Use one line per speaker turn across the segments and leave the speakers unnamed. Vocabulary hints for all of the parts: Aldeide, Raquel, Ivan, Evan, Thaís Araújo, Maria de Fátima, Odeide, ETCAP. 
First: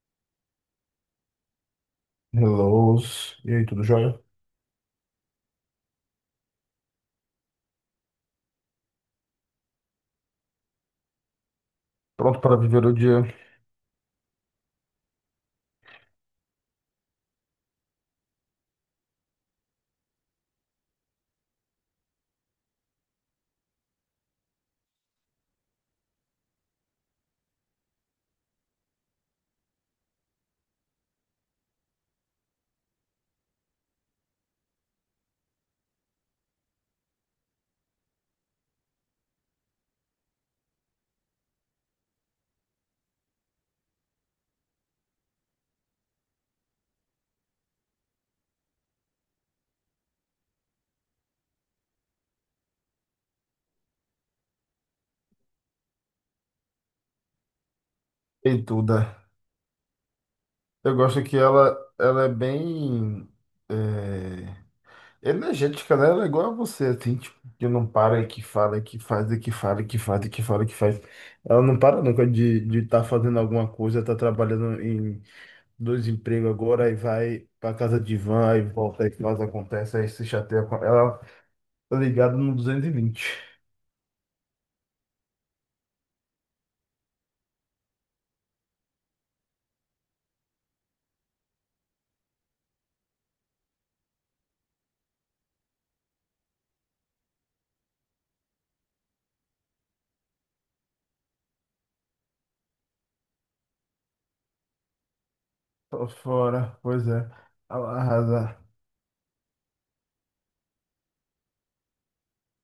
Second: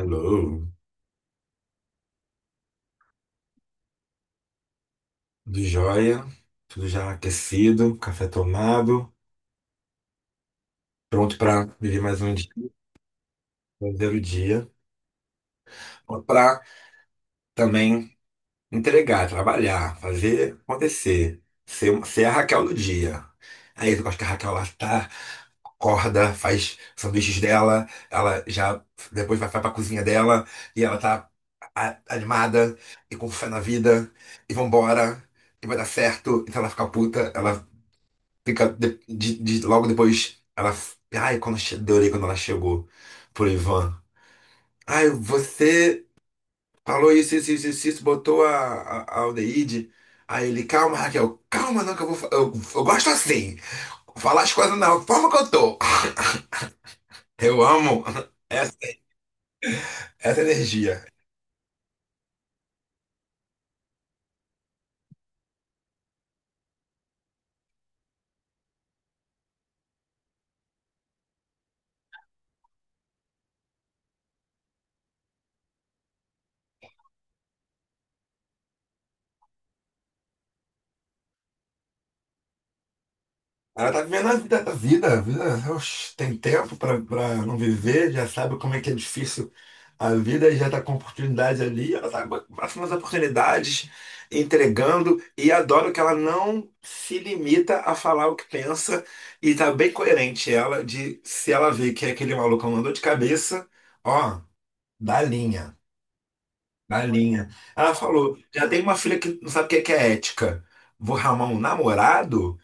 Alô,
Hello. E aí, tudo jóia?
tudo jóia? Tudo já aquecido, café tomado, pronto para viver mais um
Pronto
dia,
para viver o dia.
fazer o dia, para também entregar, trabalhar, fazer acontecer, ser a Raquel do dia. Aí eu gosto que a Raquel lá tá, acorda, faz sanduíches dela, ela já depois vai para a cozinha dela e ela tá animada e com fé na vida e vambora. E vai dar certo, então ela fica puta, ela fica logo depois, ela. Ai, adorei quando ela chegou pro Ivan. Ai, você falou isso, isso, isso, isso, isso, botou a aldeíde. Aí ele, calma, Raquel, calma, não, que eu vou. Eu gosto assim. Falar as coisas na forma que eu tô. Eu amo
E
essa,
tudo.
essa
Eu
energia.
gosto que ela é bem é, energética, né? Ela é igual a você, assim, tipo, que não para e que fala, e que faz, e que fala, e que faz, e que fala, e que faz. Ela não para nunca de estar fazendo alguma coisa, tá trabalhando em dois empregos agora, aí vai para casa de van, aí volta, aí faz, acontece, aí se chateia com ela. Tá ligado no 220.
Ela tá vivendo a vida, a vida, a vida, oxe, tem tempo pra não viver, já sabe como é que é difícil a vida e já tá com oportunidades ali, ela tá com as oportunidades, entregando, e adoro que ela não se limita a falar o que pensa, e tá bem coerente ela, de se ela vê que aquele maluco andou de cabeça, ó, dá linha,
Tô fora,
dá
pois é.
linha.
Ela
Ela falou,
arrasa.
já tem uma filha que não sabe o que é ética, vou arrumar um namorado?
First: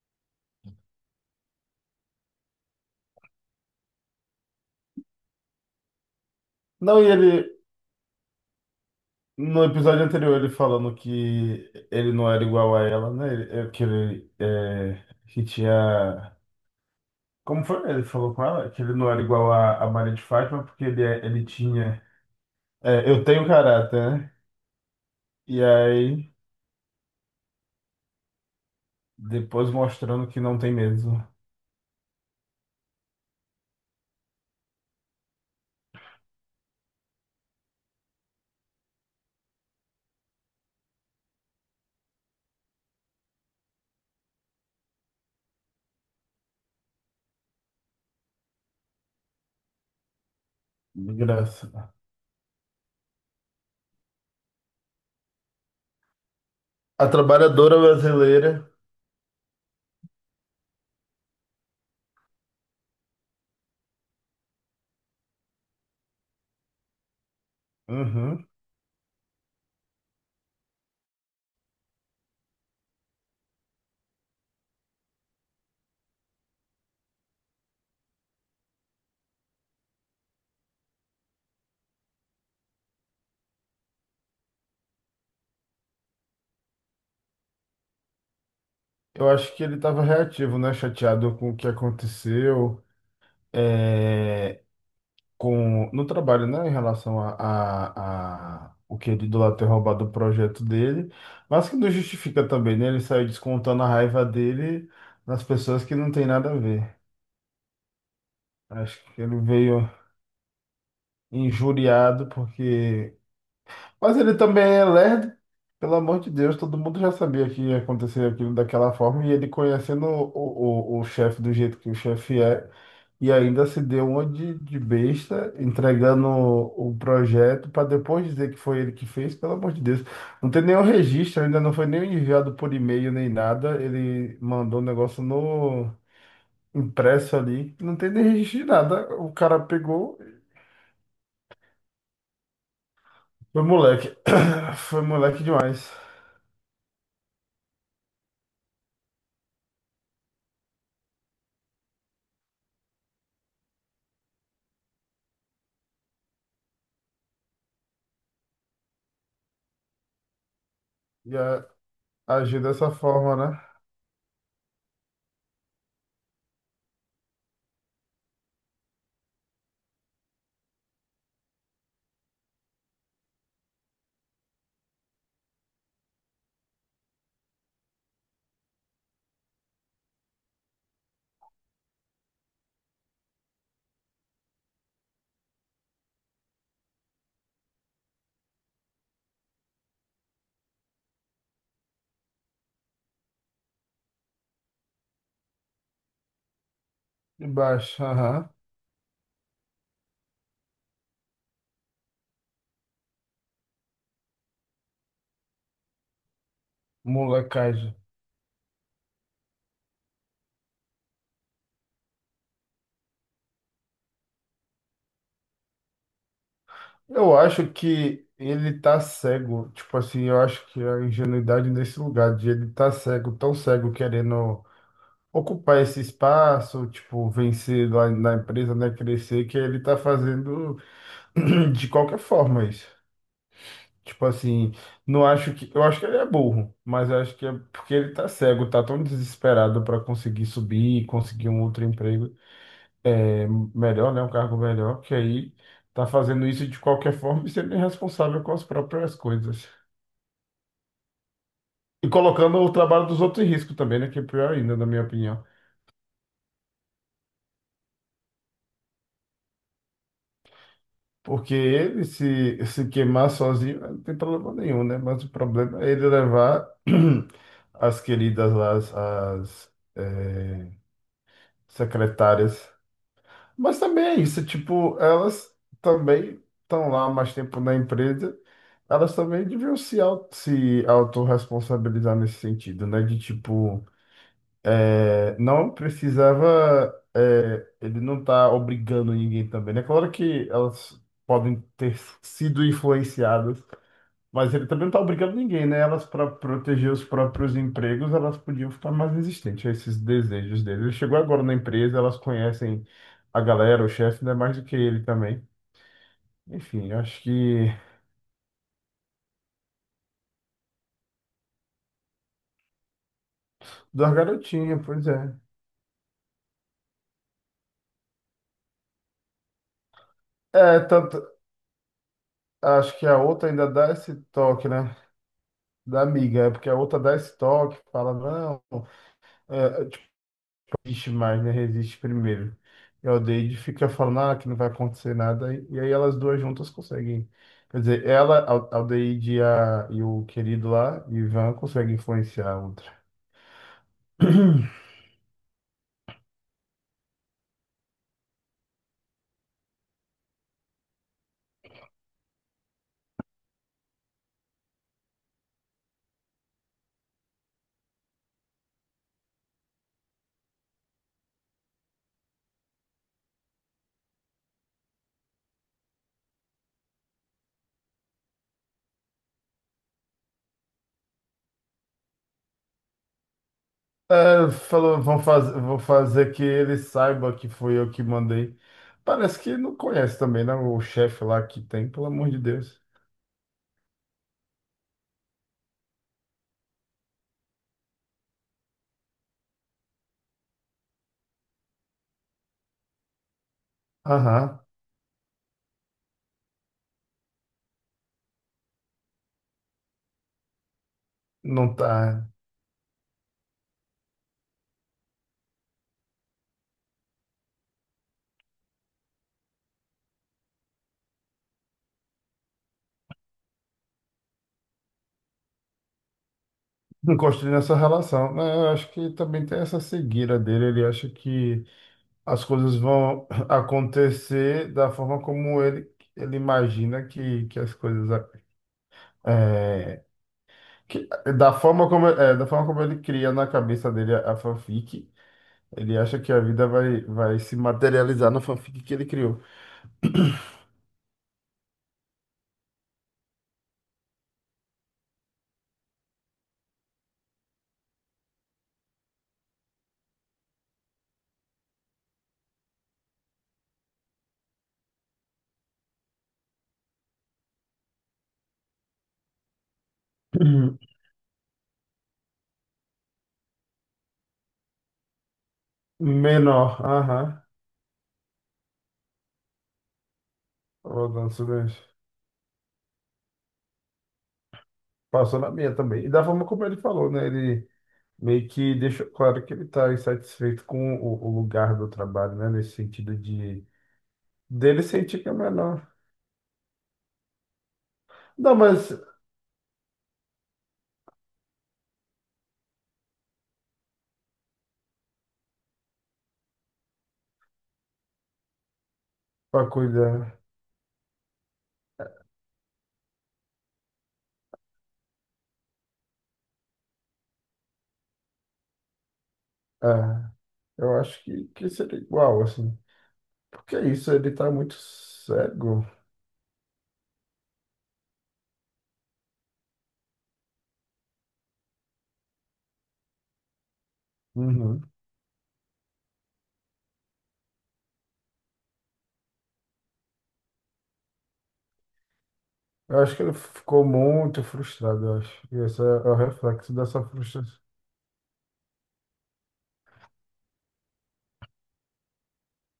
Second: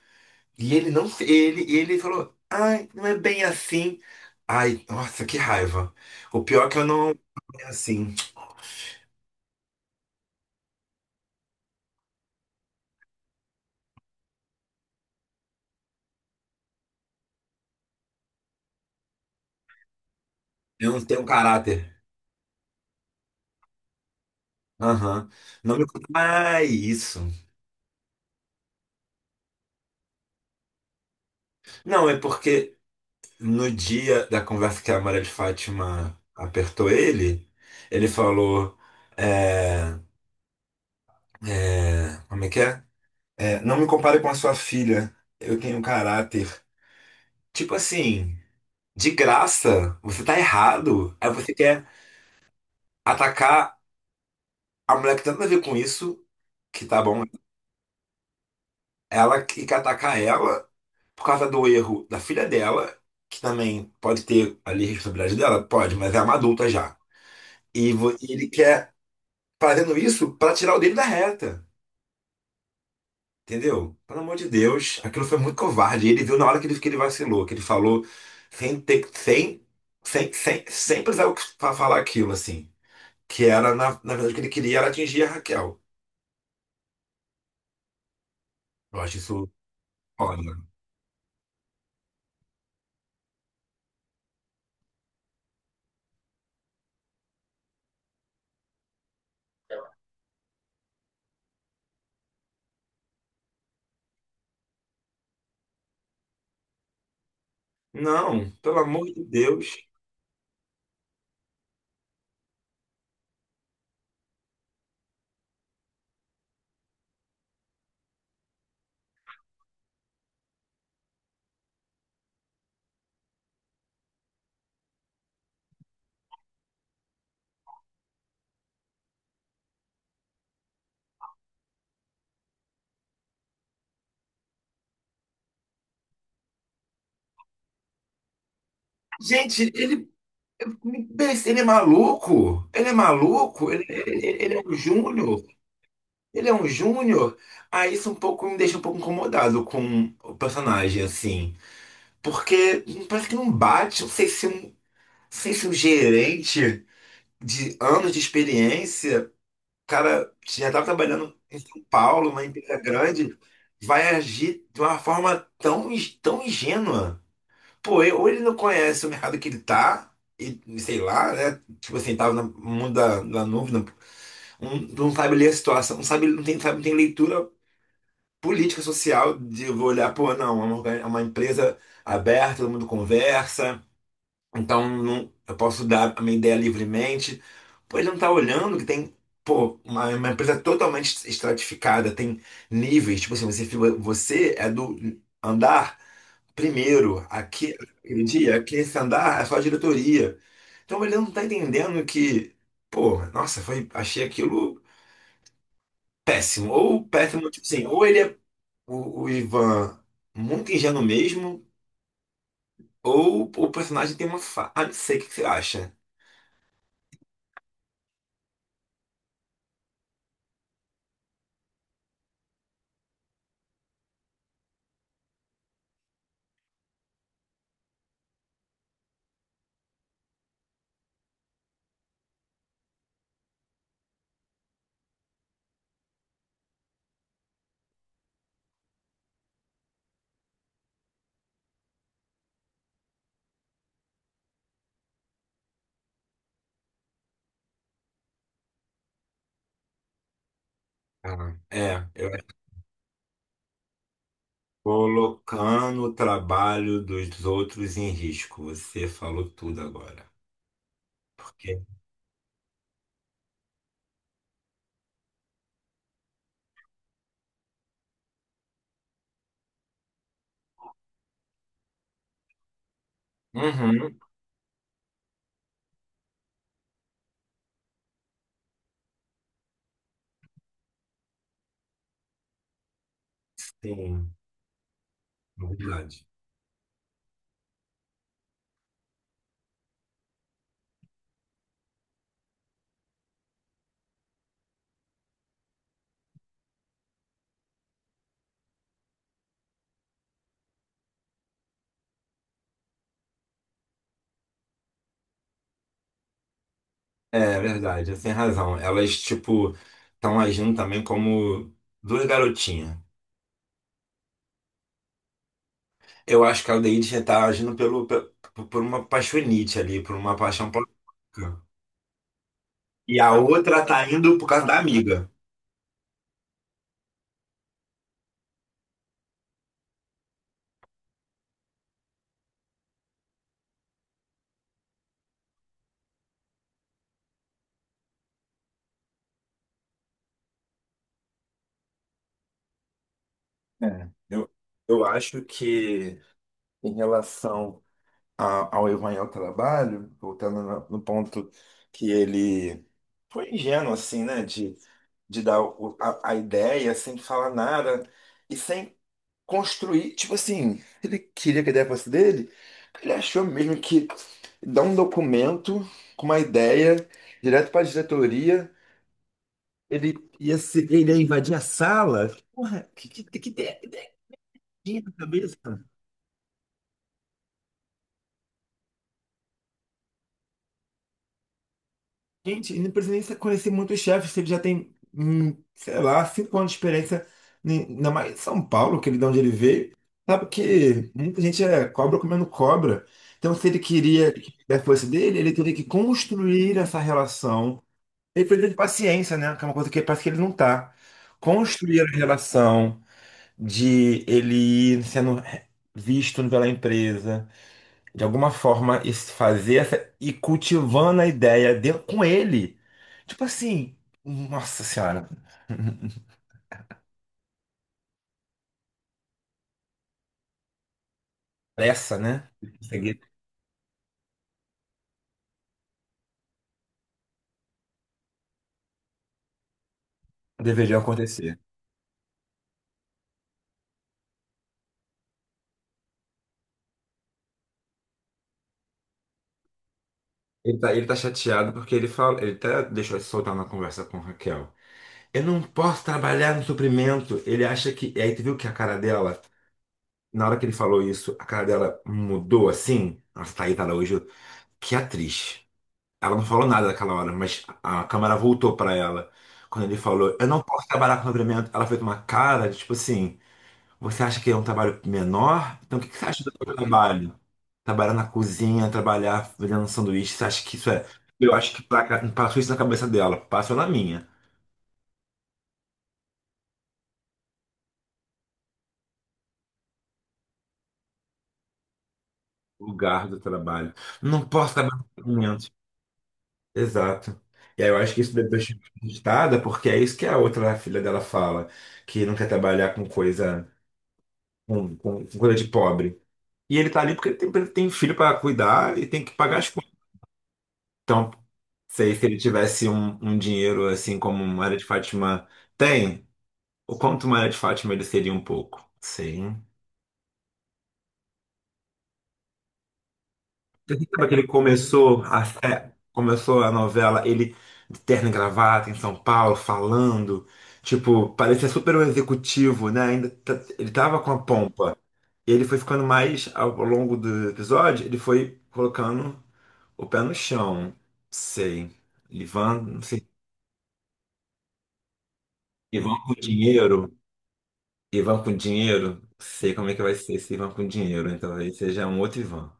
E ele não se. Ele falou, ai, não é bem assim. Ai, nossa, que raiva. O pior é que eu
Não, e
não.
ele.
É assim,
No episódio anterior, ele falando que ele não era igual a ela, né? Que ele é, que tinha. Como foi? Ele falou com ela que ele não era igual a Maria de Fátima porque
eu não tenho
ele
caráter.
tinha. Eu tenho caráter, né?
Aham.
E
Não me conta.
aí,
Ah, isso.
depois mostrando que não tem mesmo.
Não, é porque no dia da conversa que a Maria de Fátima apertou ele, ele falou: é, como é que é? É, não me compare com a sua filha, eu tenho caráter. Tipo assim, de graça, você tá
De
errado. Aí você quer
graça.
atacar a mulher que tem nada a ver com isso, que tá
A
bom,
trabalhadora brasileira.
ela que atacar ela por causa do erro da filha dela, que também pode ter ali responsabilidade dela, pode, mas é uma adulta já. E ele
Uhum.
quer fazendo isso pra tirar o dele da reta, entendeu? Pelo amor de Deus, aquilo foi muito covarde. E ele viu na hora que ele vacilou, que ele falou sem ter, sem, sem, sem, sem precisar falar aquilo, assim. Que era, na verdade, o que ele queria era atingir a Raquel. Eu acho
Eu
isso
acho que ele estava
foda.
reativo, né? Chateado com o que aconteceu. É, com no trabalho, né, em relação a o que ele do lado ter roubado o projeto dele, mas que não justifica também, né? Ele saiu descontando a raiva dele nas pessoas que não tem nada a ver.
Não, pelo
Acho
amor
que
de
ele
Deus.
veio injuriado porque mas ele também é lerdo. Pelo amor de Deus, todo mundo já sabia que ia acontecer aquilo daquela forma e ele conhecendo o chefe do jeito que o chefe é e ainda se deu uma de besta entregando o projeto para depois dizer que foi ele que fez, pelo amor de Deus. Não tem nenhum registro, ainda não foi nem enviado por e-mail nem nada. Ele mandou o negócio no impresso ali, não tem nem registro de nada. O cara
Gente,
pegou,
ele é
foi
maluco,
moleque,
ele é um
foi moleque
júnior.
demais.
ele é um júnior. Aí isso um pouco me deixa um pouco incomodado com o personagem, assim. Porque parece que não bate, não sei se um gerente de anos de experiência, cara, já estava trabalhando
E
em
a-
São Paulo, uma
Agir
empresa
dessa forma,
grande,
né?
vai agir de uma forma tão ingênua. Pô, ou ele não conhece o mercado que ele tá, e sei lá, né? Tipo assim, tava no mundo da nuvem, não, não sabe ler a situação, não sabe, não tem, sabe, não tem leitura política, social, de eu vou olhar, pô, não, é uma empresa aberta, todo mundo conversa, então não, eu posso dar a minha ideia livremente. Pô, ele não tá olhando que tem, pô, uma empresa totalmente estratificada, tem níveis, tipo assim, você é do andar. Primeiro,
De
aqui,
baixo,
aquele
aham.
dia, aqui esse andar é só a diretoria. Então ele não tá entendendo que, pô, nossa, foi, achei aquilo péssimo. Ou péssimo, tipo assim,
Molecagem.
ou ele é o Ivan muito ingênuo mesmo, ou o personagem tem uma fa... Ah, não sei o que que você acha.
Eu acho que ele tá cego. Tipo assim, eu acho que a ingenuidade nesse lugar, de ele tá cego, tão cego, querendo ocupar esse espaço, tipo, vencer lá na empresa, né? Crescer, que ele tá fazendo de qualquer forma isso. Tipo assim, não acho que. Eu acho que ele é burro, mas eu acho que é porque ele tá cego, tá tão desesperado para conseguir subir, conseguir um outro emprego. É melhor, né? Um cargo melhor, que aí tá fazendo isso de qualquer forma e sendo irresponsável com as próprias coisas.
Ah, é,
E
eu acho que
colocando o trabalho dos outros em risco também, né? Que é pior ainda, na minha opinião.
colocando o trabalho dos outros em risco. Você falou tudo agora.
Porque
Porque...
ele se queimar sozinho não tem problema nenhum, né? Mas o problema é ele levar as queridas lá, as secretárias. Mas também é
Uhum,
isso, tipo, elas também estão lá mais tempo na empresa, elas também deviam se autorresponsabilizar nesse sentido, né? De tipo,
sim, é
não
verdade.
precisava, ele não tá obrigando ninguém também, né? Claro que elas podem ter sido influenciadas, mas ele também não está obrigando ninguém, né? Elas, para proteger os próprios empregos, elas podiam ficar mais resistentes a esses desejos dele. Ele chegou agora na empresa, elas conhecem a galera, o chefe, né, mais do que ele também. Enfim, acho
É
que.
verdade, você tem razão. Elas, tipo, estão agindo também como duas garotinhas.
Da garotinha, pois é.
Eu acho que a Aldeide já tá agindo por uma paixonite ali, por uma paixão
É, tanto.
platônica.
Acho que a
E a
outra ainda
outra
dá
tá
esse
indo por causa
toque,
da
né?
amiga.
Da amiga, é porque a outra dá esse toque, fala, não. É, resiste mais, né? Resiste primeiro. E a Odeide fica falando ah, que não vai acontecer nada. E aí elas duas juntas conseguem. Quer dizer, ela, a Aldeide e o querido lá, Ivan, conseguem influenciar a outra.
É. Eu acho que em relação ao Evan ao trabalho, voltando no ponto que ele foi ingênuo, assim, né? De dar a ideia sem falar nada e sem construir, tipo assim, ele queria que a ideia fosse dele, ele achou mesmo que dar um documento com uma ideia direto para a diretoria, ele ia se, ele ia invadir a sala. Porra, que
É, falou,
ideia na
vão fazer, vou
cabeça?
fazer que ele saiba que foi eu que mandei. Parece que não conhece também, né? O chefe lá que tem, pelo amor de
Gente, e
Deus.
não precisa nem conhecer muitos chefes, se ele já tem, sei lá, 5 anos de experiência, ainda mais em São Paulo, que ele de onde ele veio. Sabe que muita gente é cobra comendo cobra. Então, se ele queria que
Aham,
fosse dele, ele teria que construir essa relação. Ele precisa de paciência, né? Que é uma coisa que parece que ele não tá.
não
Construir a
tá.
relação de ele ir sendo visto pela empresa de alguma forma fazer essa e cultivando a ideia dele com ele. Tipo assim, nossa senhora,
Não construindo essa relação, né? Eu acho que também tem essa cegueira dele. Ele acha que
pressa,
as
né?
coisas
Conseguir
vão acontecer da forma como ele imagina que as coisas é,
deveria
que- da
acontecer.
forma como é, da forma como ele cria na cabeça dele a fanfic, ele acha que a vida vai se materializar na fanfic que ele criou.
Ele tá chateado porque ele fala, ele até deixou de soltar na conversa com Raquel. Eu não posso trabalhar no suprimento. Ele acha que. E aí tu viu que a cara dela, na hora que ele falou isso, a cara dela mudou assim. Nossa, Thaís Araújo, que atriz. Ela não falou nada naquela hora, mas a câmera voltou pra ela. Quando ele falou, eu não
Uhum.
posso trabalhar com dobramento, ela fez uma cara de tipo assim: você acha que é um trabalho menor? Então o que que você acha do meu
Menor, aham.
trabalho? Trabalhar na cozinha, trabalhar vendendo sanduíche, você acha que isso é.
Rodando
Eu acho
silêncio.
que passou isso na cabeça dela, passou na minha.
Passou na minha também. E da forma como ele falou, né? Ele meio que deixou claro que ele está insatisfeito com o lugar do trabalho, né? Nesse sentido
Lugar do
de
trabalho. Não posso
dele
trabalhar com
sentir que é
documentos.
menor.
Exato. E aí eu acho que isso
Não,
depois de
mas
registrada, porque é isso que a outra filha dela fala, que não quer trabalhar com coisa, com coisa de pobre. E ele tá ali porque ele tem filho para cuidar e tem que pagar as
para
contas.
cuidar,
Então, sei se ele tivesse um dinheiro assim como Maria de Fátima tem, o quanto Maria de Fátima ele seria um pouco. Sim.
ah, eu acho que seria igual, assim. Porque é
Você
isso,
lembra
ele
que ele
tá muito
começou a,
cego.
é, começou a novela, ele de terno e gravata em São Paulo, falando, tipo, parecia super um executivo, né? Ainda ele tava com a
Uhum.
pompa. E ele foi ficando mais ao longo do episódio, ele foi colocando o pé no chão, sei. Ivan, não
Eu acho que
sei.
ele ficou muito frustrado, eu acho. E esse é
Ivan
o
com
reflexo dessa
dinheiro.
frustração,
Ivan com dinheiro. Sei como é que vai ser esse Ivan com dinheiro. Então, talvez seja um outro Ivan.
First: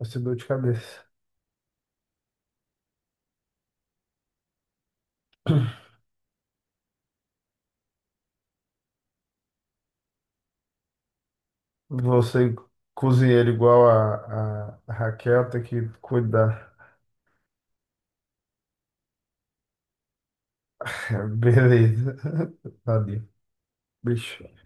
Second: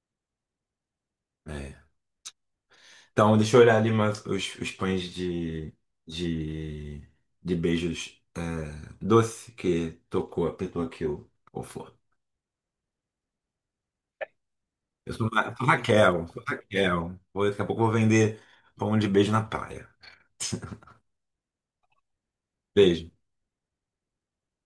essa dor de cabeça.
É. Então, deixa eu olhar ali mais os pães de, de beijos é, doce que tocou, apertou aqui o flor.
Você cozinheiro igual a
Eu sou,
Raquel, tem
Sou
que
Raquel, sou
cuidar.
Raquel. Daqui a pouco eu vou vender pão de beijo na praia.
Beleza.
Beijo.
Tadinho. Bicho.